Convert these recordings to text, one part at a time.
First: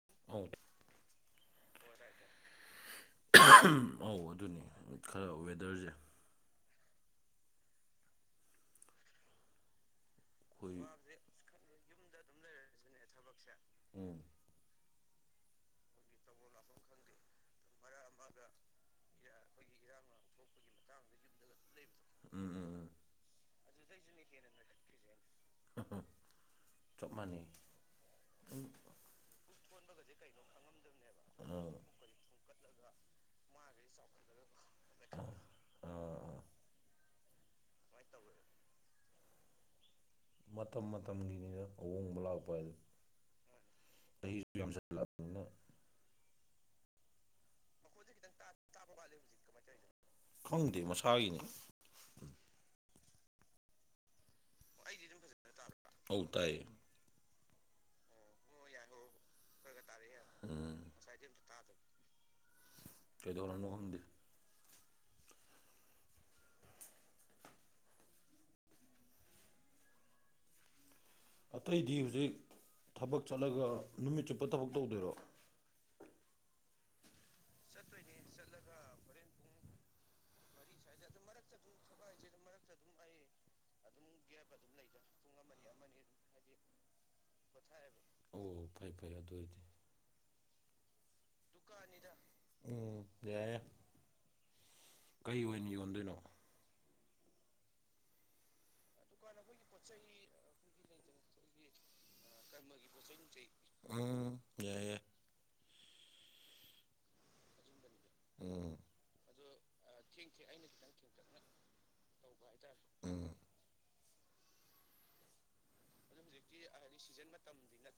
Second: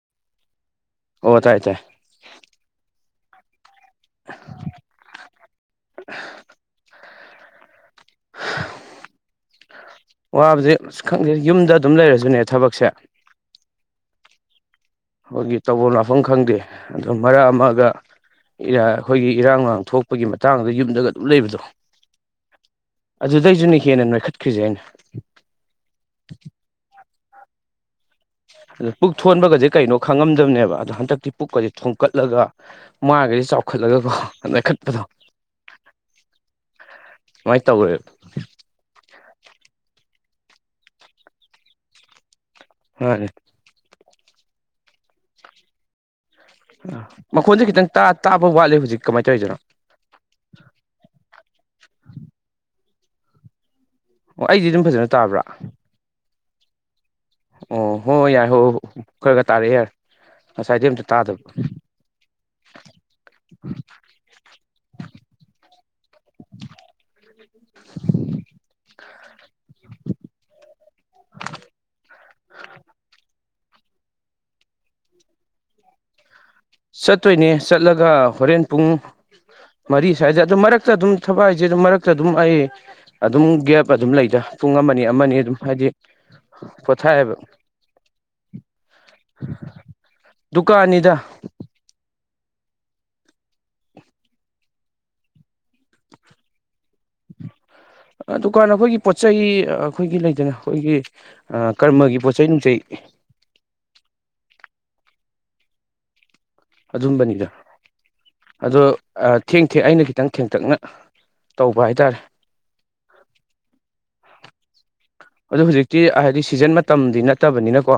[unintelligible] ꯑꯣ ꯇꯥꯏ ꯇꯥꯏ ꯑꯧ ꯑꯗꯨꯅꯤ ꯈꯔ ꯋꯦꯗꯔꯁꯦ ꯋꯥꯕꯁꯦ ꯑꯩꯈꯣꯏ ꯑꯁ ꯈꯪꯗꯦ ꯌꯨꯝꯗ ꯑꯗꯨꯝ ꯂꯩꯔꯁꯨꯅꯦ ꯊꯕꯛꯁꯦ ꯊꯕꯛꯁꯦ ꯎꯝ ꯑꯩꯈꯣꯏꯒꯤ ꯇꯧꯐꯝ ꯂꯛꯐꯝ ꯈꯪꯗꯦ ꯑꯗꯣ ꯃꯔꯛ ꯑꯃꯒ ꯑꯩꯈꯣꯏꯒꯤ ꯏꯔꯥꯡ ꯂꯥꯡꯊꯣꯛ ꯒꯤ ꯃꯇꯥꯡꯗ ꯌꯨꯝꯗꯒ ꯑꯗꯨꯝ ꯂꯩꯕꯗꯣ ꯎꯝ ꯎꯝ ꯎꯝ ꯑꯗꯨꯗꯩꯁꯨꯅ ꯍꯦꯟꯅ ꯅꯣꯏꯈꯠꯈ꯭ꯔꯤꯁꯦ ꯑꯩꯅ [unintelligible] ꯆꯞ ꯃꯥꯟꯅꯩ ꯑꯗꯣ ꯄꯨꯛ ꯊꯣꯟꯕꯒꯁꯦ ꯀꯩꯅꯣ ꯈꯪꯉꯝꯗꯕꯅꯦꯕ ꯑꯗꯣ ꯍꯟꯗꯛꯇꯤ ꯑꯥ ꯄꯨꯛꯀꯁꯦ ꯊꯣꯒꯠꯂꯒ ꯃꯥꯒꯁꯦ ꯆꯥꯎꯈꯠꯂꯒꯀꯣ ꯅꯣꯏꯈꯠꯄꯗꯣ ꯑꯥ ꯑꯃꯥꯏꯅ ꯇꯧꯈꯔꯦꯕ ꯃꯇꯝ ꯃꯇꯝꯒꯤꯅꯤꯗ ꯑꯍꯣꯡꯕ ꯂꯥꯛꯄ ꯍꯥꯏꯗꯣ ꯃꯥꯟꯅꯦ ꯆꯍꯤꯁꯨ ꯌꯥꯝꯁꯤꯜꯂꯛꯑꯕꯅꯦ ꯃꯈꯣꯟꯁꯦ ꯈꯤꯇꯪ ꯇꯥ- ꯇꯥꯕ ꯋꯥꯠꯂꯤ ꯍꯧꯖꯤꯛ ꯀꯃꯥꯏꯅ ꯇꯧꯔꯤꯖꯥꯠꯅꯣ ꯈꯪꯗꯦ ꯃꯁꯥꯒꯤꯅꯤ꯫ ꯑꯣ ꯑꯩꯗꯤ ꯑꯗꯨꯝ ꯑꯩꯒꯤꯗꯤ ꯇꯥꯕ꯭ꯔꯥ ꯐꯖꯅ ꯇꯥꯕ꯭ꯔ? ꯑꯧ ꯇꯥꯏꯌꯦ꯫ ꯑꯣ ꯍꯣꯏ- ꯍꯣꯏ ꯌꯥꯔꯦ ꯍꯣꯏ -ꯍꯣꯏ ꯈꯔ- ꯈꯔ ꯇꯥꯔꯛꯑꯦ ꯌꯥꯔꯦ ꯎꯝ ꯉꯁꯥꯏꯗꯩ ꯑꯝꯇ ꯇꯥꯗꯕ꯫ ꯀꯩꯗꯧꯔꯕꯅꯣ ꯈꯪꯗꯦ [unintelligible] [unintelligible] ꯑꯇꯩꯗꯤ ꯍꯧꯖꯤꯛ ꯊꯕꯛ ꯆꯠꯂꯒ ꯅꯨꯃꯤꯠ ꯆꯨꯞꯄ ꯊꯕꯛ ꯇꯧꯗꯣꯏꯔꯣ ꯆꯠꯇꯣꯏꯅꯦ ꯆꯠꯂꯒ ꯍꯣꯔꯦꯟ ꯄꯨꯡ ꯃꯔꯤ ꯁ꯭ꯋꯥꯏꯗ ꯑꯗꯨ ꯃꯔꯛꯇ ꯑꯗꯨꯝ ꯊꯕꯛ ꯍꯥꯏꯁꯦ ꯑꯗꯨꯝ ꯃꯔꯛꯇ ꯑꯗꯨꯝ ꯑꯩ ꯑꯗꯨꯝ ꯒꯦꯞ ꯑꯗꯨꯝ ꯂꯩꯗ ꯄꯨꯡ ꯑꯃꯅꯤ ꯑꯃꯅꯤ ꯑꯗꯨꯝ ꯍꯥꯏꯗꯤ ꯄꯣꯊꯥꯏꯕ ꯄꯣꯊꯥꯏꯑꯕ ꯑꯣ ꯐꯩ-ꯐꯩ ꯑꯗꯨ ꯑꯣꯏꯗꯤ ꯗꯨꯀꯥꯟꯅꯤꯗ ꯀꯥꯟꯅꯤꯗ ꯎꯝ ꯌꯥꯌꯥ ꯀꯩ ꯑꯣꯏꯅ ꯌꯣꯟꯗꯣꯏꯅꯣ ꯑ ꯗꯨꯀꯥꯟ ꯑꯈꯣꯏꯒꯤ ꯄꯣꯠ ꯆꯩ ꯑꯩꯈꯣꯏꯒꯤ ꯂꯩꯇꯅ ꯑꯩꯈꯣꯏꯒꯤ ꯀꯔꯃꯒꯤ ꯄꯣꯠꯆꯩ ꯅꯨꯡꯆꯩ ꯑ ꯌꯥꯏ ꯌꯥꯏ ꯑꯗꯨꯝꯕꯅꯤꯗ ꯎꯝ ꯑꯗꯣ ꯑ ꯊꯦꯡ ꯊꯦꯡ ꯑꯩꯅ ꯈꯤꯇꯪ ꯊꯦꯡꯇꯛꯅ ꯇꯧꯕ ꯍꯥꯏꯇꯥꯔꯦ ꯎꯝ ꯑꯗꯨ ꯍꯧꯖꯤꯛꯇꯤ ꯑꯍꯥꯏꯗꯤ ꯁꯤꯖꯟ ꯃꯇꯝꯗꯤ ꯅꯠꯇꯕꯅꯤꯅꯀꯣ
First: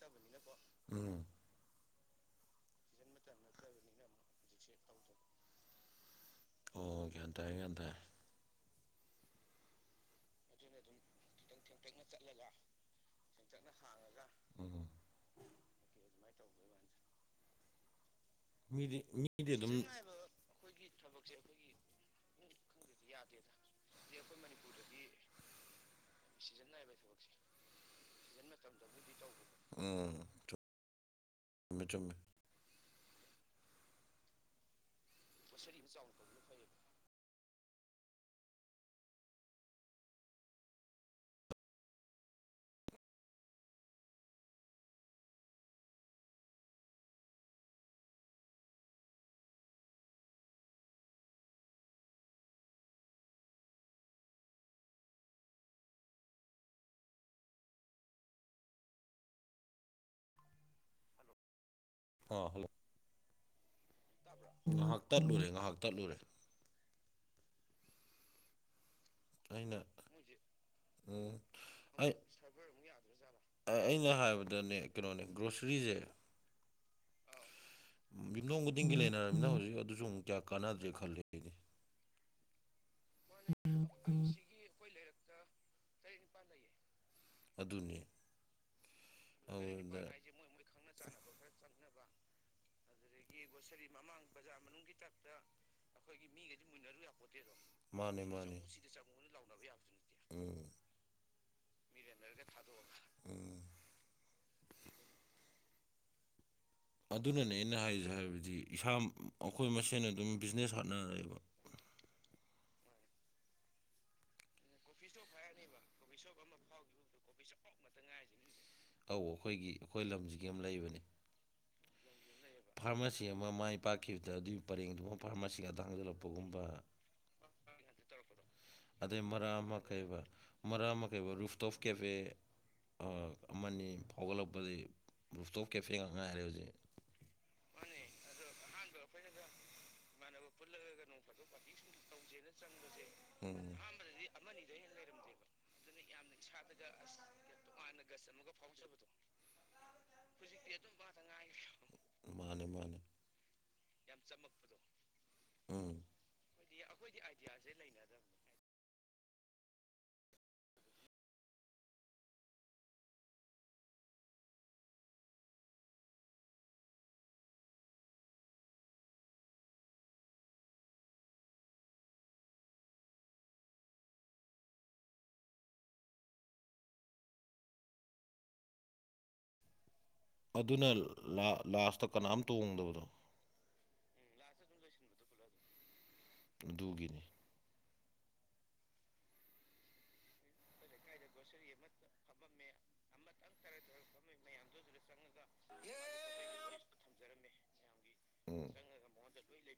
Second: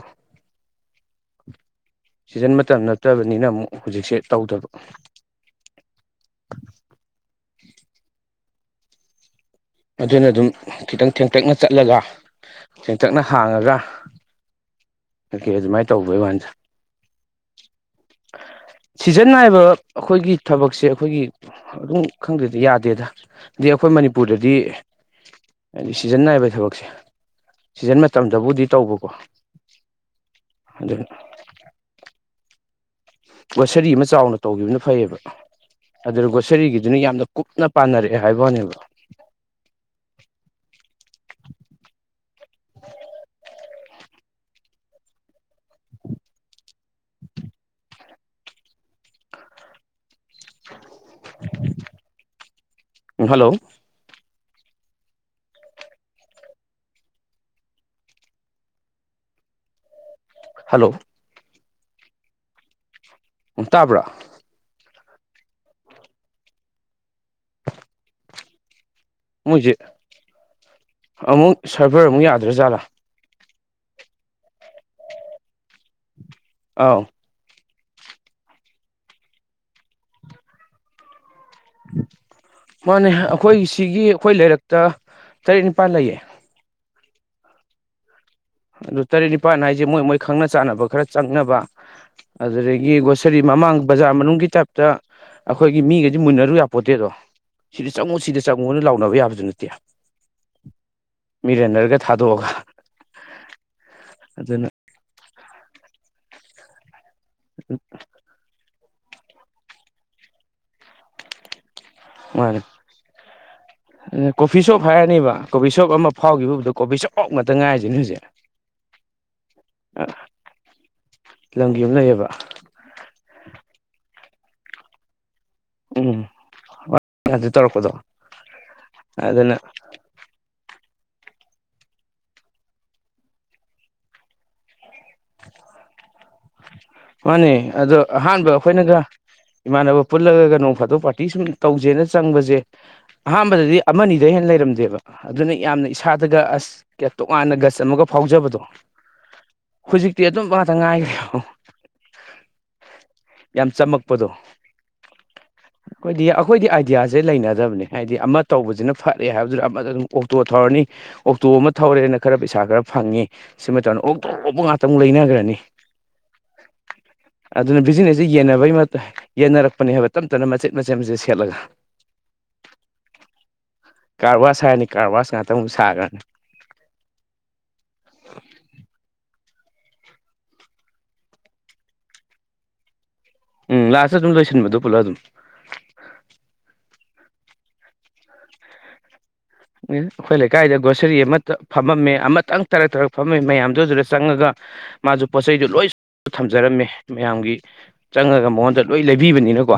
ꯎꯝ ꯁꯤꯖꯤꯟ ꯃꯇꯝ ꯅꯠꯇꯕꯅꯤꯅ ꯑꯃꯨꯛ ꯍꯧꯖꯤꯛꯁꯦ ꯇꯧꯗꯕ ꯑꯣ ꯒ꯭ꯌꯥꯟ ꯇꯥꯔꯦ ꯒ꯭ꯌꯥꯟ ꯇꯥꯔꯦ ꯑꯗꯨꯅ ꯗꯨꯝ ꯈꯤꯇꯪ ꯊꯦꯡꯇꯛꯅ ꯆꯠꯂꯒ ꯊꯦꯡꯇꯛꯅ ꯇꯛꯅ ꯍꯥꯡꯉꯒ ꯎꯝ ꯑꫭꯀꯦ ꯑꯗꯨꯃꯥꯏ ꯇꯧꯕꯩ ꯋꯥꯅꯤꯗ ꯃꯤꯗꯤ ꯁꯤꯖꯟ ꯃꯤꯗꯤ ꯅꯥꯏꯕ ꯑꯗꯨꯝ ꯑꯩꯈꯣꯏꯒꯤ ꯊꯕꯛꯁꯦ ꯑꯩꯈꯣꯏꯒꯤ ꯑꯗꯨꯝ ꯈꯪꯗꯦꯗ ꯌꯥꯗꯦꯗ ꯗꯤ ꯑꯩꯈꯣꯏ ꯃꯅꯤꯄꯨꯔꯗꯗꯤ ꯑꯗꯨꯗꯒꯤ ꯍꯥꯏꯗꯤ ꯁꯤꯖꯟ ꯅꯥꯏꯕ ꯁꯤꯖꯟꯅꯥꯏꯕ ꯊꯕꯛꯁꯦ ꯁꯤꯖꯟ ꯃꯇꯝꯗꯕꯨꯗꯤ ꯇꯧꯕꯅꯤ ꯎꯝ ꯑꯗꯨꯅ ꯆꯨꯝꯃꯦ ꯆꯨꯝꯃꯦ ꯒꯣꯁꯔꯤ ꯑꯃ ꯆꯥꯎꯅ ꯇꯧꯈꯤꯕꯅ ꯐꯩꯌꯦꯕ ꯑꯗꯨꯗ ꯒꯣꯁꯔꯤꯒꯤꯗꯨꯅ ꯌꯥꯝꯅ ꯀꯨꯞꯅ ꯄꯥꯟꯅꯔꯛꯑꯦ ꯍꯥꯏꯕꯋꯥꯅꯦꯕ [inaudible] ꯍꯜꯂꯣ ꯍꯜꯂꯣ ꯑ ꯍꯜꯂꯣ ꯎꯝ ꯇꯥꯕ꯭ꯔꯥ ꯇꯥꯕ꯭ꯔꯥ ꯉꯥꯍꯥꯛ ꯇꯠꯂꯨꯔꯦ ꯉꯥꯍꯥꯛ ꯇꯠꯂꯨꯔꯦ ꯃꯣꯏꯁꯦ ꯑꯩꯅ ꯎꯝ ꯑꯃꯨꯛ ꯁꯔꯚꯔ ꯑꯃꯨꯛ ꯌꯥꯗ꯭ꯔ ꯖꯥꯠꯂꯥ ꯌꯥꯗ꯭ꯔꯥꯖꯥꯠꯂ ꯑ ꯑꯩꯅ ꯍꯥꯏꯕꯗꯅꯦ ꯀꯩꯅꯣꯅꯦ ꯒ꯭ꯔꯣꯁꯔꯤꯖꯦ ꯑꯥꯎ ꯌꯨꯝꯗꯣꯡ ꯈꯨꯗꯤꯡꯒꯤ ꯂꯩꯅꯔꯕꯅꯤꯅ ꯍꯧꯖꯤꯛ ꯑꯗꯨꯁꯨ ꯑꯃꯨꯛ ꯀꯌꯥ ꯀꯥꯟꯅꯗ꯭ꯔꯦ ꯈꯜꯂꯤ ꯑꯩꯗꯤ ꯃꯥꯅꯦ ꯑꯩꯈꯣꯏ ꯁꯤꯒꯤ ꯑꯩꯈꯣꯏ ꯂꯩꯔꯛꯇ ꯇꯔꯦꯠ ꯅꯤꯄꯥꯜ ꯂꯩꯌꯦ ꯄꯥꯟ ꯂꯩꯌꯦ ꯑꯗꯨꯅꯤ ꯑꯗꯨ ꯇꯔꯦꯠ ꯅꯤꯄꯥꯜ ꯍꯥꯏꯖꯦ ꯃꯣꯏ ꯑꯗꯨꯗ ꯃꯣꯏ ꯈꯪꯅ ꯆꯥꯟꯅꯕ ꯈꯔ ꯆꯪꯅꯕ ꯑꯗꯨꯗꯒꯤ ꯒꯣꯁ ꯇꯔꯤ ꯃꯃꯥꯡ ꯕꯖꯥꯔ ꯃꯅꯨꯡꯒꯤ ꯇꯥꯏꯞꯇ ꯑꯩꯈꯣꯏꯒꯤ ꯃꯤꯒꯩꯖꯦ ꯃꯨꯟꯅꯔꯨ ꯌꯥꯄꯣꯠꯇꯦꯗꯣ ꯁꯤꯗ ꯆꯪꯉꯨ ꯃꯥꯅꯦ ꯁꯤꯗ ꯃꯥꯅꯦ ꯆꯪꯉꯣꯅ ꯂꯥꯎꯅꯕ ꯌꯥꯕꯖꯨ ꯅꯠꯇꯦ ꯎꯝ ꯃꯤ ꯔꯟꯅꯔꯒ ꯃꯤꯔꯅꯔꯒ ꯊꯥꯗꯣꯛꯑꯒ ꯊꯗꯣꯑꯒ ꯎꯝ ꯑꯗꯨꯅ ꯑꯗꯨꯅꯅꯦ ꯑꯩꯅ ꯍꯥꯏꯖꯦ ꯍꯥꯏꯕꯗꯤ ꯏꯁꯥ ꯑꯩꯈꯣꯏ ꯃꯁꯦꯟ ꯑꯗꯨꯝ ꯕꯤꯖꯤꯅꯦꯁ ꯍꯣꯠꯅꯔꯦꯕ ꯃꯥꯅꯦ ꯑ ꯀꯣꯐꯤ ꯁꯣꯞ ꯍꯥꯏꯔꯅꯤꯕ ꯀꯣꯐꯤ ꯁꯣꯞ ꯑꯃ ꯐꯥꯎꯈꯤꯕꯕꯨꯗ ꯀꯣꯐꯤ ꯁꯣꯞ ꯉꯥꯛꯇ ꯉꯥꯏꯔꯤꯁꯤꯅꯦ ꯍꯧꯖꯤꯛ ꯑꯧ ꯑꯩꯈꯣꯏꯒꯤ ꯑꯩꯈꯣꯏ ꯂꯝꯁꯤꯒꯤ ꯑꯃ ꯂꯩꯕꯅꯦ ꯂꯝꯒꯤ ꯑꯃ ꯂꯩꯌꯦꯕ꯫ ꯐꯥꯔꯃꯥꯁꯤ ꯑꯃ ꯃꯥꯏ ꯄꯥꯛꯈꯤꯕꯗ ꯑꯗꯨꯒꯤ ꯄꯔꯦꯡꯗꯨꯃ ꯐꯥꯔꯃꯥꯁꯤ ꯉꯥꯛ ꯎꯝ ꯊꯥꯡꯖꯜꯂꯛꯄꯒꯨꯝꯕ ꯑꯗꯨ ꯇꯧꯔꯛꯄꯗꯣ ꯑꯗꯩ ꯑꯗꯨꯅ ꯃꯔꯥꯝ ꯀꯩꯕ ꯃꯔꯛ ꯑꯃ ꯀꯩꯕ ꯔꯨꯐꯇꯣꯐ ꯀꯦꯐꯦ ꯑ ꯑꯃꯅꯤ ꯐꯥꯎꯒꯠꯂꯛꯄꯗꯤ ꯃꯥꯅꯤ ꯑꯗꯣ ꯑꯍꯥꯟꯕ ꯑꯩꯈꯣꯏꯅꯒ__ ꯏꯃꯥꯟꯅꯕ ꯄꯨꯜꯂꯒ ꯅꯣꯡ ꯐꯥꯗꯣꯛ ꯄꯥꯔꯇꯤ ꯁꯨꯝ ꯇꯧꯁꯦꯅ ꯆꯪꯕꯖꯦ ꯎꯝ ꯑꯍꯥꯟꯕꯗꯗꯤ ꯑꯃꯅꯤꯗꯩ__ ꯍꯦꯟꯅ ꯂꯩꯔꯝꯗꯦꯕ ꯑꯗꯨꯅ ꯌꯥꯝꯅ ꯏꯁꯥꯗꯒ ꯑꯁ ꯇꯣꯉꯥꯟꯅ ꯒꯁ ꯑꯃꯒ ꯐꯥꯎꯖꯕꯗꯣ꯫ ꯍꯧꯖꯤꯛꯇꯤ ꯑꯗꯨꯝꯕ ꯉꯥꯛꯇ ꯉꯥꯏꯈ꯭ꯔꯦ꯫ ꯃꯥꯅꯦ ꯃꯥꯅꯦ ꯌꯥꯝ ꯆꯝꯃꯛꯄꯗꯣ ꯎꯝ ꯑꯩꯈꯣꯏꯗꯤ ꯑꯩꯈꯣꯏꯗꯤ ꯑꯥꯏꯗꯤꯌꯥꯁꯦ ꯂꯩꯅꯗꯕꯅꯦ ꯍꯥꯏꯗꯤ ꯑꯃ ꯇꯧꯕꯁꯤꯅ ꯐꯔꯦ ꯍꯥꯏꯕꯗꯨꯗ ꯑꯃꯗ ꯑꯗꯨꯝ ꯑꯣꯛꯇꯣ ꯊꯧꯔꯅꯤ ꯑꯣꯛꯇꯣ ꯑꯃ ꯊꯧꯔꯦꯅ ꯈꯔ ꯄꯩꯁꯥ ꯈꯔ ꯐꯪꯉꯦ ꯁꯤꯃ ꯇꯧꯅꯤ ꯑꯣꯛꯇꯣꯛ ꯑꯃꯨꯛ ꯉꯥꯛꯇ ꯑꯃꯨꯛ ꯂꯩꯅꯈ꯭ꯔꯅꯤ inaudible ꯑꯗꯨꯅ ꯕꯤꯖꯤꯅꯦꯁꯁꯤꯦ ꯌꯦꯟꯅꯕꯒꯤ ꯌꯦꯟꯅꯔꯛꯄꯅꯦ ꯍꯥꯏꯕ ꯇꯞ ꯇꯞꯅ ꯃꯆꯦꯠ ꯃꯆꯦꯠ ꯁꯦꯠꯂꯒ inaudible ꯀꯥꯔ ꯋꯥꯁ ꯍꯥꯏꯔꯅꯤ ꯀꯥꯔꯋꯥꯁ ꯉꯥꯛꯇ ꯑꯃꯨꯛ ꯁꯥꯈ꯭ꯔꯅꯤ ꯑꯗꯨꯅ ꯂꯥꯁꯇ ꯀꯅꯥꯝ ꯇꯣꯡꯗꯕꯗꯣ ꯎꯝ ꯂꯥꯁꯇ ꯑꯗꯨꯝ ꯂꯣꯏꯁꯤꯟꯕꯗꯣ ꯄꯨꯂꯞ ꯑꯗꯨꯝ ꯑꯗꯨꯒꯤꯅꯤ ꯑꯩꯈꯣꯏ ꯂꯩꯀꯥꯏꯗ ꯒ꯭ꯔꯣꯁꯔꯤ ꯑꯃ ꯐꯝꯃꯝꯃꯦ ꯑꯃꯇꯪ ꯇꯔꯛ ꯇꯥꯔꯛ ꯐꯝꯃꯝꯃꯦ ꯃꯌꯥꯝꯗꯨ ꯑꯗꯨꯗ ꯆꯪꯉꯒ ꯃꯥꯁꯨ ꯄꯣꯠ ꯆꯩꯗꯨ ꯂꯣꯏ ꯁꯨꯅꯕ ꯊꯝꯖꯔꯝꯃꯦ ꯃꯌꯥꯝꯒꯤ ꯆꯪꯉꯒ ꯎꯝ ꯃꯉꯣꯟꯗ ꯂꯣꯏ ꯂꯩꯕꯤꯕꯅꯤꯅꯀꯣ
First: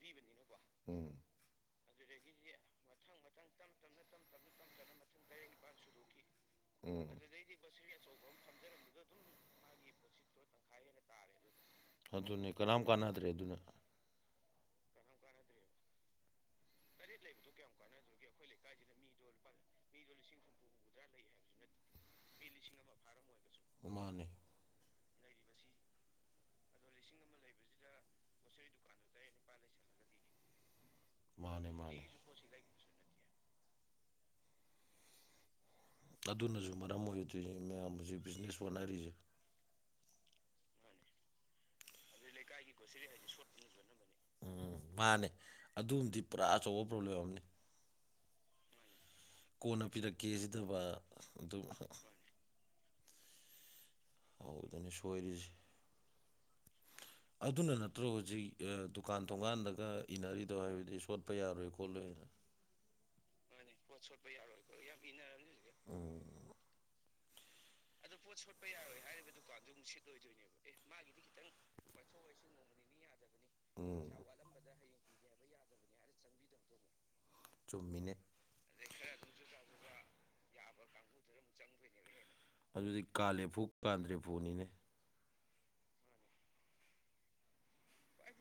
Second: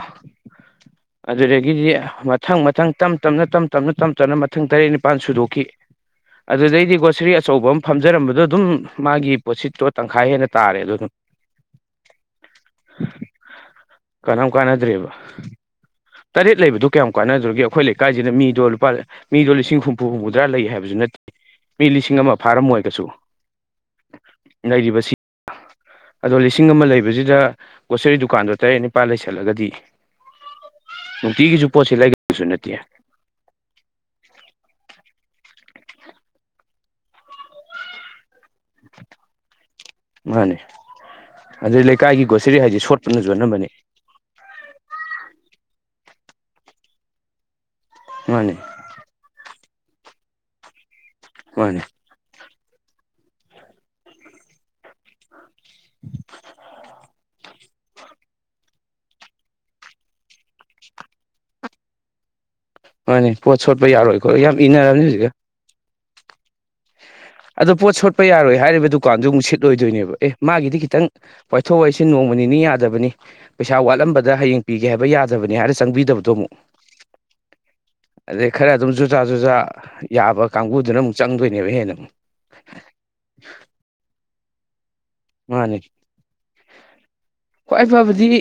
ꯎꯝ ꯑꯗꯨꯗꯒꯤꯗꯤ ꯃꯊꯪ ꯃꯊꯪ ꯇꯞ ꯇꯅ ꯇ ꯇꯞ ꯇꯞꯅ ꯃꯊꯪ ꯇꯔꯦꯠ ꯅꯤꯄꯥꯜ ꯁꯨꯗꯣꯛꯈꯤ ꯁꯨꯨꯗꯣꯛꯈꯤ ꯑꯗꯨꯗꯩꯗꯤ ꯎꯝ ꯒ꯭ꯔꯣꯁꯔꯤ ꯑꯆꯧꯕ ꯑꯃ ꯑꯗꯨꯗꯩꯗꯤ--inaudibleꯒꯤ ꯑꯆꯧꯕ ꯐꯝꯖꯔꯝꯕꯗꯣ ꯑꯃ ꯑꯗꯨꯝ ꯐꯝꯖꯔꯝꯕꯗꯣ ꯑꯗꯨꯝ ꯃꯥꯒꯤ ꯄꯣꯠꯁꯤꯠꯇꯣ ꯃꯥꯒꯤ ꯄꯣꯠꯁꯤꯠ ꯇꯪꯈꯥꯏ ꯇꯣ ꯍꯦꯟꯅ ꯇꯥꯔꯦ ꯇꯪꯈꯥꯏꯥ ꯑꯗꯨ ꯍꯦꯟꯅ ꯇꯥꯔꯦꯕ ꯑꯗꯨꯝ ꯑꯗꯨꯅꯦ ꯀꯅꯥꯝ ꯀꯥꯟꯅꯗ꯭ꯔꯦ ꯑꯗꯨꯅ ꯀꯅꯥꯝ ꯀꯥꯟꯅꯗ꯭ꯔꯦꯕ ꯇꯔꯦꯠ ꯂꯩꯕꯗꯣ ꯀꯌꯥꯝ ꯀꯥꯟꯅꯗꯧꯔꯤꯒꯦ ꯑꯩꯈꯣꯏ ꯂꯩꯀꯥꯏꯁꯤꯅ ꯃꯤꯗꯣ ꯂꯨꯄꯥ unintelligible ꯃꯤꯗꯣ ꯂꯤꯁꯤꯡ ꯍꯨꯝꯐꯨ ꯍꯨꯝꯐꯨꯇꯔꯥ ꯂꯩ ꯍꯥꯏꯕꯁꯨ ꯅꯠꯇꯦ ꯃꯤ ꯂꯤꯁꯤꯡ ꯑꯃ ꯐꯥꯔꯝꯃꯣꯏ ꯀꯩꯁꯨ ꯃꯥꯅꯦ ꯂꯩꯔꯤꯕꯁꯤ ꯑꯗꯣ ꯂꯤꯁꯤꯡ ꯑꯃ ꯂꯩꯕꯁꯤꯗ ꯒ꯭ꯔꯣꯁꯔꯤ ꯗꯨꯀꯥꯟꯗꯣ ꯇꯔꯦꯠ ꯅꯤꯄꯥꯜ ꯂꯩꯁꯜꯂꯒꯗꯤ ꯇꯤꯒꯤꯁꯨ ꯃꯥꯅꯦ ꯄꯣꯠꯁꯤ ꯃꯥꯅꯦ ꯂꯩꯒꯗꯕꯁꯨ ꯅꯠꯇꯦ ꯑꯗꯨꯅꯁꯨ ꯃꯔꯝ ꯑꯣꯏꯔꯗꯣꯏ ꯅꯦ ꯃꯌꯥꯝ ꯅ ꯍꯧꯖꯤꯛ ꯕꯤꯖꯤꯅꯦꯁ ꯋꯥꯅꯔꯤꯁꯦ ꯃꯥꯅꯦ ꯑꯗꯩ ꯂꯩꯀꯥꯏꯒꯤ ꯒ꯭ꯔꯣꯁꯔꯤ ꯍꯥꯏꯁꯦ ꯁꯣꯠꯄꯅꯁꯨ ꯑꯅꯝꯕꯅꯤ ꯎꯝ ꯃꯥꯟꯅꯦ ꯑꯗꯨꯝꯗꯤ ꯄꯨꯔꯥ ꯑꯆꯧꯕ ꯄ꯭ꯔꯣꯕ꯭ꯂꯦꯝ ꯑꯃꯅꯤ ꯃꯥꯅꯦ ꯀꯣꯟꯅ ꯄꯤꯔꯛꯀꯦ ꯁꯤꯗꯕ ꯑꯗꯨꯝ ꯃꯥꯅꯦ ꯍꯧꯕꯗꯩꯅꯤ ꯁꯣꯏꯔꯤꯁꯦ ꯑꯗꯨꯅ ꯅꯠꯇ꯭ꯔꯣ ꯍꯧꯖꯤꯛ ꯑꯦ ꯗꯨꯀꯥꯟ ꯊꯣꯡꯒꯥꯟꯗꯒ ꯏꯅꯔꯤꯗꯣ ꯍꯥꯏꯕꯗꯤ ꯁꯣꯠꯄ ꯌꯥꯔꯣꯏ ꯈꯣꯠꯂꯣꯏꯅ ꯍꯣꯏꯅꯦ ꯄꯣꯠ ꯁꯣꯠꯄ ꯌꯥꯔꯣꯏꯀꯣ ꯌꯥꯝ ꯏꯅꯔꯕꯅꯤ ꯍꯧꯖꯤꯛꯀꯥꯟ ꯎꯝ ꯑꯗꯣ ꯄꯣꯠ ꯁꯣꯠꯄ ꯌꯥꯔꯣꯏ ꯍꯥꯏꯔꯤꯕ ꯗꯨ unintelligible ꯗꯨꯀꯥꯟꯁꯨ ꯑꯃꯨꯛ ꯁꯤꯠ ꯂꯣꯏꯗꯣꯏꯅꯦꯕ ꯑꯦ ꯃꯥꯒꯤꯗꯤ ꯈꯤꯇꯪ ꯋꯥꯏꯊꯣꯛ ꯋꯥꯏꯁꯤꯟꯅꯣꯡꯃ ꯅꯤꯅꯤ ꯅꯣꯡꯃ ꯌꯥꯗꯕꯅꯤ ꯄꯩꯁꯥ ꯎꯝ ꯋꯥꯠꯂꯝꯕꯗ ꯍꯌꯦꯡ ꯄꯤꯒꯦ ꯍꯥꯏꯕ ꯌꯥꯗꯕꯅꯤ ꯍꯥꯏꯔ ꯆꯪꯕꯤꯗꯕꯗꯣ ꯑꯃꯨꯛ ꯆꯨꯝꯃꯤꯅꯦ ꯑꯗꯩ ꯈꯔ ꯑꯗꯨꯝ ꯖꯨꯖꯥ ꯖꯨꯖꯥ ꯌꯥꯕ ꯀꯥꯡꯕꯨꯗꯨꯅ ꯑꯃꯨꯛ ꯆꯪꯗꯣꯏꯅꯦꯕ ꯍꯦꯟꯅ ꯑꯃꯨꯛ ꯑꯗꯨꯗꯤ ꯀꯥꯂꯦꯐꯨ ꯀꯥꯗ꯭ꯔꯦꯐꯨ ꯅꯤꯅꯦ ꯃꯥꯟꯅꯦ ꯈ꯭ꯋꯥꯏ ꯐꯕꯗꯤ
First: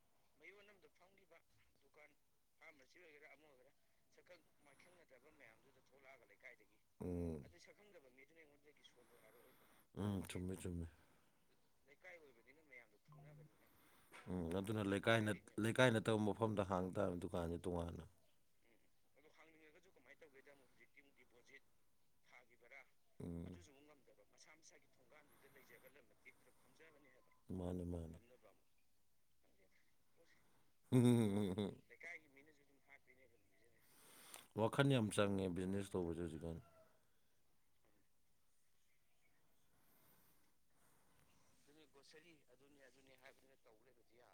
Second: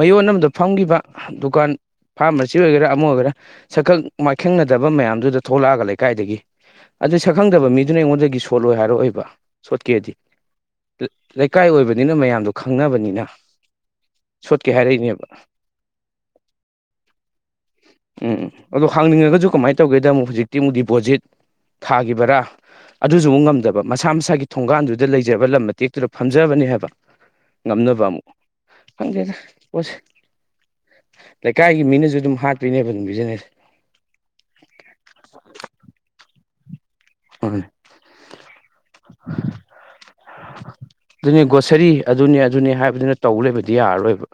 ꯃꯌꯣꯟ ꯑꯃꯗ ꯐꯝꯈꯤꯕ ꯗꯨꯀꯥꯟ ꯐꯥꯔꯃꯥꯁꯤ ꯑꯣꯏꯒꯦꯔꯥ ꯑꯃ ꯑꯣꯏꯒꯦꯔꯥ ꯁꯛꯈꯪ ꯃꯥꯏꯈꯪꯅꯗꯕ ꯃꯌꯥꯝꯗꯨꯗ ꯊꯣꯛꯂꯛꯑꯒ ꯂꯩꯀꯥꯏꯗꯒꯤ ꯑꯗꯨ ꯎꯝ ꯁꯛꯈꯪꯗꯕ ꯃꯤꯗꯨꯅ ꯑꯩꯉꯣꯟꯗꯒꯤ ꯁꯣꯠꯂꯣꯏ ꯍꯥꯏꯔꯛꯑꯣꯏꯕ ꯁꯣꯠꯀꯦꯗꯤ ꯎꯝ ꯆꯨꯝꯃꯦ ꯆꯨꯝꯃꯦ ꯂꯩꯀꯥꯏ ꯑꯣꯏꯕꯅꯤꯅ ꯃꯌꯥꯝꯗꯣ ꯈꯪꯅꯕꯅꯤꯅ ꯎꯝ ꯁꯣꯠꯀꯦ ꯑꯗꯨꯅ ꯂꯩꯀꯥꯏ ꯍꯥꯏꯔꯛꯏꯅꯦꯕ ꯂꯩꯀꯥꯏ ꯅꯠꯇꯕ ꯃꯐꯝꯗ ꯍꯥꯡ ꯇꯥꯕꯃꯤ ꯗꯨꯀꯥꯟꯁꯦ ꯇꯣꯉꯥꯟꯅ ꯎꯝ ꯑꯗꯣ ꯍꯥꯡꯅꯤꯡꯉꯒꯁꯨ ꯀꯃꯥꯏꯅ ꯇꯧꯒꯦꯗ ꯑꯃꯨꯛ ꯍꯧꯖꯤꯛꯇꯤ ꯑꯃꯨꯛ ꯗꯤꯄꯣꯖꯤꯠ ꯊꯥꯒꯤ ꯕꯔꯥ ꯑꯗꯨꯁꯨ ꯑꯃꯨꯛ ꯎꯝ ꯉꯝꯗꯕ ꯃꯁꯥ ꯃꯁꯥꯒꯤ ꯊꯣꯡꯒꯥꯟꯗꯨꯗ ꯂꯩꯖꯕ ꯂꯝ ꯃꯇꯦꯛꯇꯨꯗ ꯐꯝꯖꯕꯅꯦ ꯍꯥꯏꯕ ꯃꯥꯅꯦ ꯉꯝꯅꯕ ꯃꯥꯅꯦ ꯑꯃꯨꯛ ꯈꯪꯗꯦꯗ ꯄꯣꯠꯁꯦ ꯂꯩꯀꯥꯏꯒꯤ ꯃꯤꯅꯖꯨ ꯑꯗꯨꯝ ꯍꯥꯠꯄꯤꯅꯦꯕ ꯑꯗꯨꯝ ꯕꯤꯖꯤꯟꯅꯦꯁ ꯋꯥꯈꯟ ꯌꯥꯝ ꯆꯪꯉꯦ ꯕꯤꯖꯤꯅꯦꯁ ꯇꯧꯕꯖꯦ ꯍꯧꯖꯤꯛꯀꯥꯟ [unintelligible] ꯑꯗꯨꯅꯦ ꯒꯣꯁꯥꯔꯤ ꯑꯗꯨꯅꯤ ꯑꯗꯨꯅꯤ ꯍꯥꯏꯕꯗꯨꯅ ꯇꯧ ꯂꯩꯕꯗꯤ ꯌꯥꯔꯔꯣꯏꯕ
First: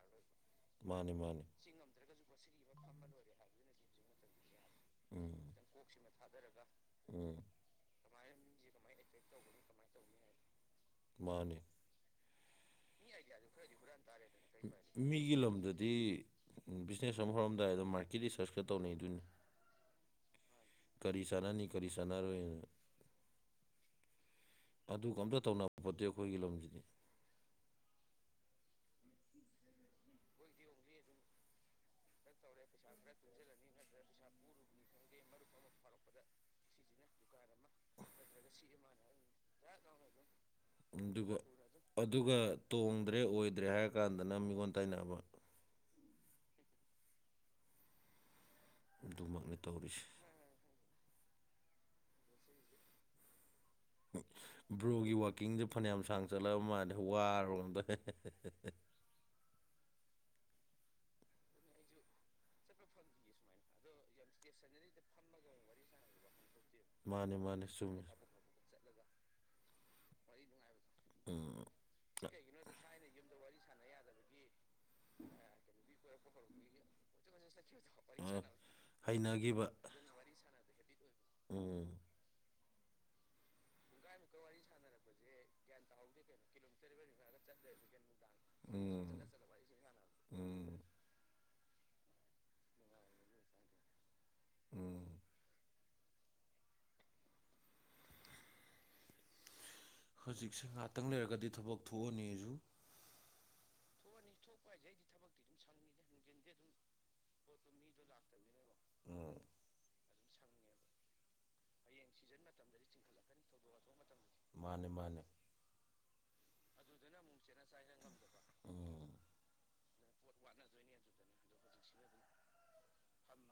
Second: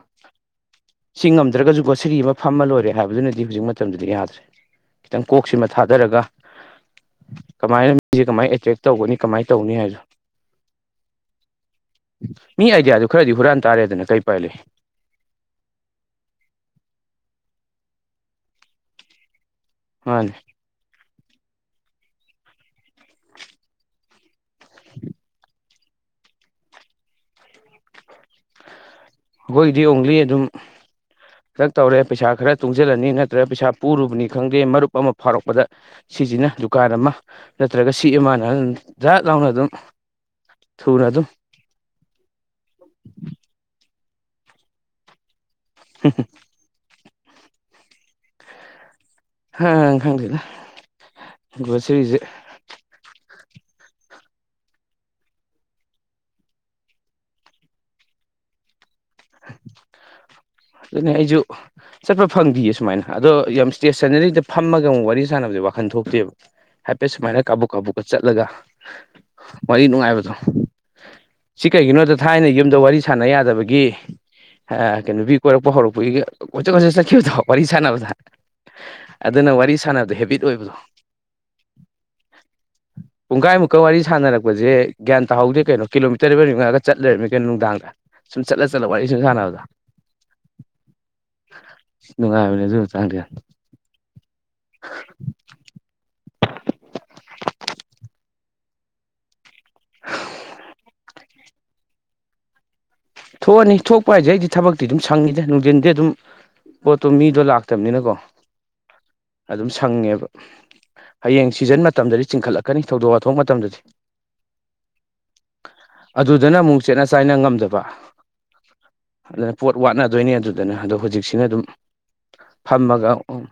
ꯃꯥꯅꯤ ꯁꯤ ꯃꯥꯅꯤ ꯉꯝꯗ꯭ꯔꯒꯖꯨ ꯒꯣꯁꯥꯔꯤ ꯑꯃ ꯐꯝꯃ ꯂꯣꯏꯔꯦ ꯍꯥꯏꯕꯗꯨꯅꯗꯤ ꯍꯧꯖꯤꯛ ꯃ ꯃꯇꯝꯗꯗꯤ ꯌꯥꯗ꯭ꯔꯦ ꯈꯤꯇꯪ ꯎꯝ ꯀꯣꯛꯁꯤꯃ ꯊꯥꯗꯔꯒ ꯎꯝ ꯀꯃꯥꯏꯅ ꯃꯤꯖꯦ ꯀꯃꯥꯏ ꯑꯦꯇ꯭ꯔꯦꯛ ꯇꯧꯒꯅꯤ ꯀꯃꯥꯏ ꯇꯧꯅꯤ ꯍꯥꯏꯕꯖꯦ ꯃꯥꯅꯤ ꯃꯤ ꯑꯥꯏꯗꯤꯌꯥꯗꯨ ꯈꯔꯗꯤ ꯍꯨꯔꯥꯟ ꯇꯥꯔꯦꯗꯅ ꯀꯩ ꯎꯄꯥꯏ ꯂꯩ ꯃꯤꯒꯤ ꯂꯝꯗꯗꯤ ꯕꯤꯖꯤꯅꯦꯁ ꯑꯃ ꯍꯧꯔꯝꯗꯥꯏꯗ ꯃꯥꯔꯀꯦꯠ ꯔꯤꯁꯔꯁꯀ ꯇꯧꯅꯩꯗꯨꯅꯤ ꯃꯥꯅꯤ ꯀꯔꯤ ꯆꯥꯟꯅꯅꯤ ꯀꯔꯤ ꯆꯥꯟꯅꯔꯣꯏꯅ ꯑꯗꯨꯒ ꯑꯝꯇ ꯇꯧꯅꯕ ꯄꯣꯠꯇꯦ ꯑꯩꯈꯣꯏꯒꯤ ꯂꯝꯖꯤꯗꯤ ꯑꯈꯣꯏꯒꯤꯗꯤ ꯑꯣꯡꯂꯤ ꯑꯗꯨꯝ ꯈꯔ ꯇꯧꯔꯦ ꯄꯩꯁꯥ ꯈꯔ ꯇꯨꯡꯖꯤꯜꯂꯅꯤ ꯅꯠꯇ꯭ꯔꯒ ꯄꯩꯁꯥ ꯄꯨꯔꯨꯕꯅꯤ ꯈꯪꯗꯦ ꯃꯔꯨꯞ ꯑꯃ ꯐꯥꯎꯔꯛꯄꯗ ꯁꯤꯖꯤꯅ ꯗꯨꯀꯥꯟ ꯑꯃ ꯅꯠꯇ꯭ꯔꯒ ꯁꯤ [unintelligible] ꯗꯔꯠ ꯂꯥꯎꯅ ꯑꯗꯨꯝ ꯊꯨꯅ ꯑꯗꯨꯝ ꯑꯗꯨꯒ ꯑꯗꯨꯒ ꯇꯣꯡꯗ꯭ꯔꯦ ꯑꯣꯏꯗ꯭ꯔꯦ ꯍꯥꯏꯔꯀꯥꯟꯗꯅ ꯃꯤꯉꯣꯟ ꯇꯥꯏꯅꯕ [unintelligible] ꯑꯗꯨꯃꯛ ꯍꯥ ꯈꯪꯗꯦꯗꯥ ꯒ꯭ꯔꯣꯁꯔꯤꯖꯤ ꯕ꯭ꯔꯣꯒꯤ ꯋꯥꯛꯀꯤꯡꯖꯦ ꯐꯅꯌꯥꯝ ꯁꯥꯡ ꯆꯠꯂꯛꯑꯕ ꯃꯥꯜꯂꯦ ꯋꯥꯔꯕ ꯀꯩꯅꯣꯝ ꯇꯧꯋꯦ ꯑꯗꯨꯅꯤ ꯑꯩꯖꯨ ꯆꯠꯄ ꯐꯪꯗꯤꯌꯦ ꯁꯨꯃꯥꯏꯅ ꯑꯗꯣ ꯌꯥꯝ ꯏꯁꯇꯦꯁꯟꯅꯔꯤꯗ ꯐꯝꯃꯒ ꯑꯃꯨꯛ ꯋꯥꯔꯤ ꯁꯥꯟꯅꯕꯖꯦ ꯋꯥꯈꯟ ꯊꯣꯛꯇꯦꯕ ꯍꯥꯏꯐꯦꯠ ꯃꯥꯅꯦ ꯁꯨꯃꯥꯏꯅ ꯃꯥꯅꯦ ꯀꯥꯕꯨꯛ ꯀꯥꯕꯨꯛꯀ ꯆꯨꯝꯃꯤ ꯆꯠꯂꯒ ꯋꯥꯔꯤ ꯅꯨꯡꯉꯥꯏꯕꯗꯣ ꯎꯝ ꯁꯤ ꯀꯩꯒꯤꯅꯣꯗ ꯊꯥꯏꯅ ꯌꯨꯝꯗ ꯋꯥꯔꯤ ꯁꯥꯟꯅ ꯌꯥꯗꯕꯒꯤ ꯍ ꯀꯩꯅꯣ ꯅꯨꯄꯤ ꯀꯣꯏꯔꯛꯄ ꯍꯧꯔꯛꯄꯒꯤ ꯀꯣꯏꯆꯠ ꯀꯣꯏꯆꯠ ꯆꯠꯈꯤꯕꯗꯣ ꯋꯥꯔꯤ ꯁꯥꯟꯅꯕꯗ ꯑ ꯑꯗꯨꯅ ꯍꯩꯅꯈꯤꯕ ꯋꯥꯔꯤ ꯁꯥꯟꯅꯕꯗ ꯍꯦꯕꯤꯠ ꯑꯣꯏꯕꯗꯣ ꯎꯝ ꯄꯨꯡꯒꯥꯏꯃꯨꯛꯀ ꯋꯥꯔꯤ ꯁꯥꯟꯅꯔꯛꯄꯖꯦ ꯒ꯭ꯌꯥꯟ ꯇꯥꯍꯧꯗꯦ ꯀꯩꯅꯣ ꯀꯤꯂꯣꯃꯤꯇꯔ ꯃꯤꯔꯤ ꯃꯉꯥꯒ ꯆꯠ ꯂꯩꯔꯝꯃꯤ ꯀꯩꯅꯣ ꯅꯨꯡꯗꯥꯡꯗ ꯁꯨꯝ ꯆꯠꯂ ꯆꯠꯂ ꯋꯥꯔꯤ [unintelligible] ꯗꯣ ꯎꯝ ꯎꯝ ꯅꯨꯡꯉꯥꯏꯕꯅꯤ ꯑꯗꯨ ꯃꯇꯥꯡꯗꯣ ꯌꯥꯝ ꯎꯝ ꯍꯧꯖꯤꯛꯁꯤ ꯉꯥꯛꯇꯪ ꯂꯩꯔꯒꯗꯤ ꯊꯕꯛ ꯊꯣꯛꯑꯅꯤ ꯑꯩꯖꯨ ꯊꯣꯛꯑꯅꯤ ꯊꯣꯛꯄ ꯍꯥꯏꯖꯦ ꯑꯩꯗꯤ ꯊꯕꯛꯇꯤ ꯑꯗꯨꯝ ꯁꯪꯉꯤꯗ ꯅꯨꯡꯗꯤꯟꯗꯤ ꯑꯗꯨꯝ ꯄꯣꯠꯇꯣ ꯃꯤꯗꯣ ꯂꯥꯛ ꯇꯝꯅꯤꯅꯀꯣ ꯎꯝ ꯑꯗꯨꯝ ꯁꯪꯉꯦꯕ ꯍꯌꯦꯡ ꯁꯤꯖꯟ ꯃꯇꯝꯗꯗꯤ ꯆꯤꯟꯈꯠꯂꯛꯀꯅꯤ ꯊꯧꯗꯣꯛ ꯋꯥꯊꯣꯛ ꯃꯇꯝꯗꯗꯤ ꯃꯥꯅꯦ ꯃꯥꯅꯦ ꯑꯗꯨꯗꯅ ꯑꯃꯨꯛ ꯆꯦꯠꯅ ꯆꯥꯏꯅ ꯉꯝꯗꯕ ꯎꯝ ꯑꯗꯨꯅ ꯄꯣꯠ ꯋꯥꯠꯅꯗꯣꯏꯅꯦ ꯑꯗꯨꯗꯅ ꯑꯗꯣ ꯍꯧꯖꯤꯛꯁꯤꯅ ꯑꯗꯨꯝ ꯐꯝꯃꯒ ꯎꯝ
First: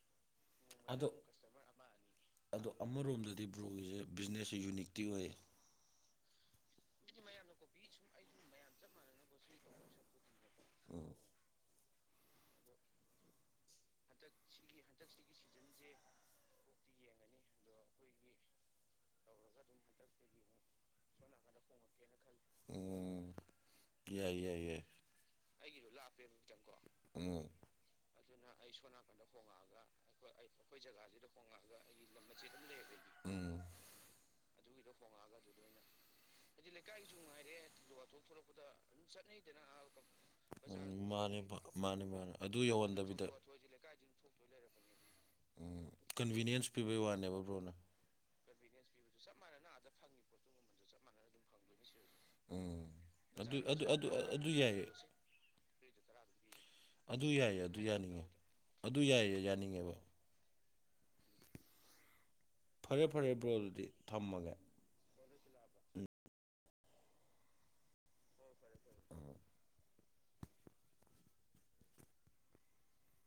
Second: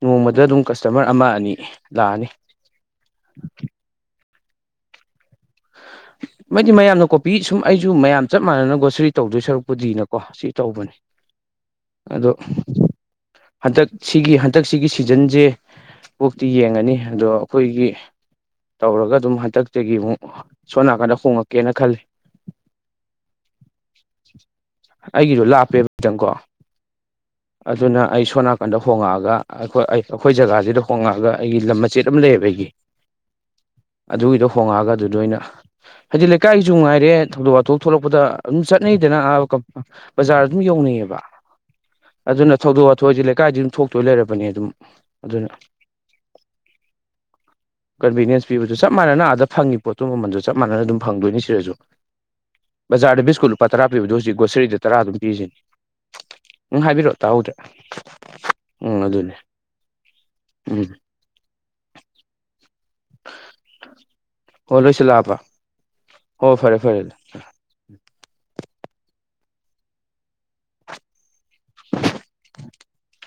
ꯅꯣꯡꯃꯗ ꯑꯗꯨꯝ ꯑꯗꯣ ꯀꯁꯇꯃꯔ ꯑꯃ ꯑꯅꯤ ꯂꯥꯛꯑꯅꯤ ꯑꯗꯣ ꯑꯃꯔꯣꯝꯗꯗꯤ ꯕ꯭ꯔꯣꯒꯤꯁꯦ ꯕꯤꯖꯤꯅꯦꯁꯁꯦ ꯌꯨꯅꯤꯛꯇꯤ ꯑꯣꯏ ꯃꯣꯏꯗꯤ ꯃꯌꯥꯝꯅ ꯀꯣꯄꯤ ꯁꯨꯝ ꯑꯩꯖꯨ ꯃꯌꯥꯝ ꯆꯞ ꯃꯥꯟꯅꯅ ꯒꯣꯁꯔꯤ ꯇꯧꯗꯣꯏ ꯁꯔꯨꯛꯄꯨꯗꯤꯅ ꯀꯣ ꯁꯤ ꯇꯧꯕꯅꯤ ꯎꯝ ꯑꯗꯣ ꯍꯟꯇꯛ ꯁꯤꯒꯤ ꯍꯟꯗꯛꯁꯤꯒꯤ ꯁꯤꯖꯟꯖꯦ ꯀꯣꯛꯇꯤ ꯌꯦꯡꯉꯅꯤ ꯑꯗꯣ ꯑꯩꯈꯣꯏꯒꯤ ꯇꯧꯔꯒ ꯑꯗꯨꯝ ꯍꯟꯇꯛꯇꯒꯤ ꯑꯃꯨꯛ ꯁꯣꯟ ꯅꯥꯀꯟꯗ ꯍꯣꯡꯉꯛꯀꯦꯅ ꯈꯜꯂꯤ ꯎꯝ ꯌꯥꯏ ꯌꯥꯏ ꯌꯥꯏ ꯑꯩꯒꯤꯗꯣ ꯂꯥꯞꯄꯦꯕ ꯑꯩꯒꯤꯁꯨ ꯈꯤꯇꯪꯀꯣ ꯂꯞꯄꯦꯕꯥ ꯀꯣ ꯎꯝ ꯑꯗꯨꯅ ꯑꯩ ꯁꯣꯝ ꯅꯥꯀꯟꯗ ꯍꯣꯡꯉꯛꯑꯒ ꯍꯤꯏ ꯑꯩ ꯑꯩꯈꯣꯏ ꯖꯒꯥꯁꯤꯗ ꯍꯣꯡꯉꯛꯑꯒ ꯑꯩꯒꯤ ꯂꯝ ꯃꯆꯦꯠ ꯑꯗꯨ ꯂꯩꯔꯒꯅꯤ ꯎꯝ ꯑꯗꯨꯒꯤꯗꯣ ꯍꯣꯉꯛꯑꯒ ꯑꯗꯨꯗ ꯑꯣꯏꯅꯥ ꯍꯥꯏꯗꯤ ꯂꯩꯀꯥꯏꯒꯤꯁꯨ ꯅꯨꯡꯉꯥꯏꯔꯦ ꯊꯧꯗꯣꯛ ꯋꯥꯊꯣꯛ ꯊꯣꯛꯂꯛꯄꯗ ꯑꯗꯨꯝ ꯆꯠꯅꯩꯗꯅ ꯑꯕ ꯀꯄ ꯕꯖꯥꯔ ꯑꯗꯨꯝ ꯌꯧꯅꯩꯑꯌꯦꯕ ꯃꯥꯅꯦ ꯃꯥꯅꯦ ꯃꯥꯅꯦ ꯑꯗꯨꯅ ꯑꯗꯨ ꯊꯧꯗꯣꯛ ꯋꯥꯊꯣꯛ ꯍꯥꯏꯁꯦ ꯌꯧꯍꯟꯗꯕꯤꯗ ꯂꯩꯀꯥꯏꯗꯤ ꯑꯗꯨꯝ ꯊꯣꯛꯇꯣꯏ ꯂꯩꯔꯕꯅꯦ ꯑꯗꯨꯝ ꯑꯗꯨꯅ ꯎꯝ ꯀꯟꯚꯤꯅꯤꯌꯦꯟꯁ ꯄꯤꯕꯩ ꯋꯥꯅꯦꯕ ꯕ꯭ꯔꯣꯅ ꯀꯟꯚꯤꯅꯦꯟꯁ ꯄꯤꯕꯁꯨ ꯆꯞ ꯃꯥꯟꯅꯅꯥ ꯑꯗ ꯐꯪꯉꯤ ꯄꯣꯠꯇꯨ ꯃꯃꯜꯗꯨꯁꯨ ꯆꯞ ꯃꯥꯟꯅꯅ ꯑꯗꯨꯝ ꯐꯪꯗꯣꯏꯅꯤ ꯁꯤꯗꯁꯨ ꯎꯝ ꯕꯖꯥꯔꯗ ꯕꯤꯁꯀꯨꯠ ꯑꯗꯨ ꯂꯨꯄꯥ ꯑꯗꯨ ꯇꯔꯥ ꯑꯗꯨ ꯄꯤꯕꯗꯨ ꯍꯧꯖꯤꯛ ꯑꯗꯨ ꯒ꯭ꯔꯣꯁꯔꯤꯗ ꯌꯥꯏꯌꯦ ꯇꯔꯥ ꯑꯗꯨꯝ ꯄꯤꯔꯤꯁꯤꯅꯤ ꯎꯝ ꯍꯥꯏꯕꯤꯔꯛꯑꯣ ꯑꯗꯨ ꯇꯥꯍꯧꯗ꯭ꯔꯦ ꯌꯥꯏꯌꯦ ꯑꯗꯨ ꯌꯥꯅꯤꯡꯉꯦ ꯑꯗꯨ ꯎꯝ ꯑꯗꯨꯅꯦ ꯌꯥꯏꯌꯦ ꯌꯥꯅꯤꯡꯉꯦꯕ ꯎꯝ ꯐꯔꯦ ꯐꯔꯦ ꯕ꯭ꯔꯣ ꯑꯗꯨꯗꯤ ꯊꯝꯃꯒꯦ ꯍꯣꯏ ꯂꯣꯏꯁꯤꯜꯂꯥꯛꯑꯕ ꯑꯣ ꯐꯔꯦ ꯐꯔꯦ ꯍ ꯐꯔꯦ ꯐꯔꯦ [unintelligible]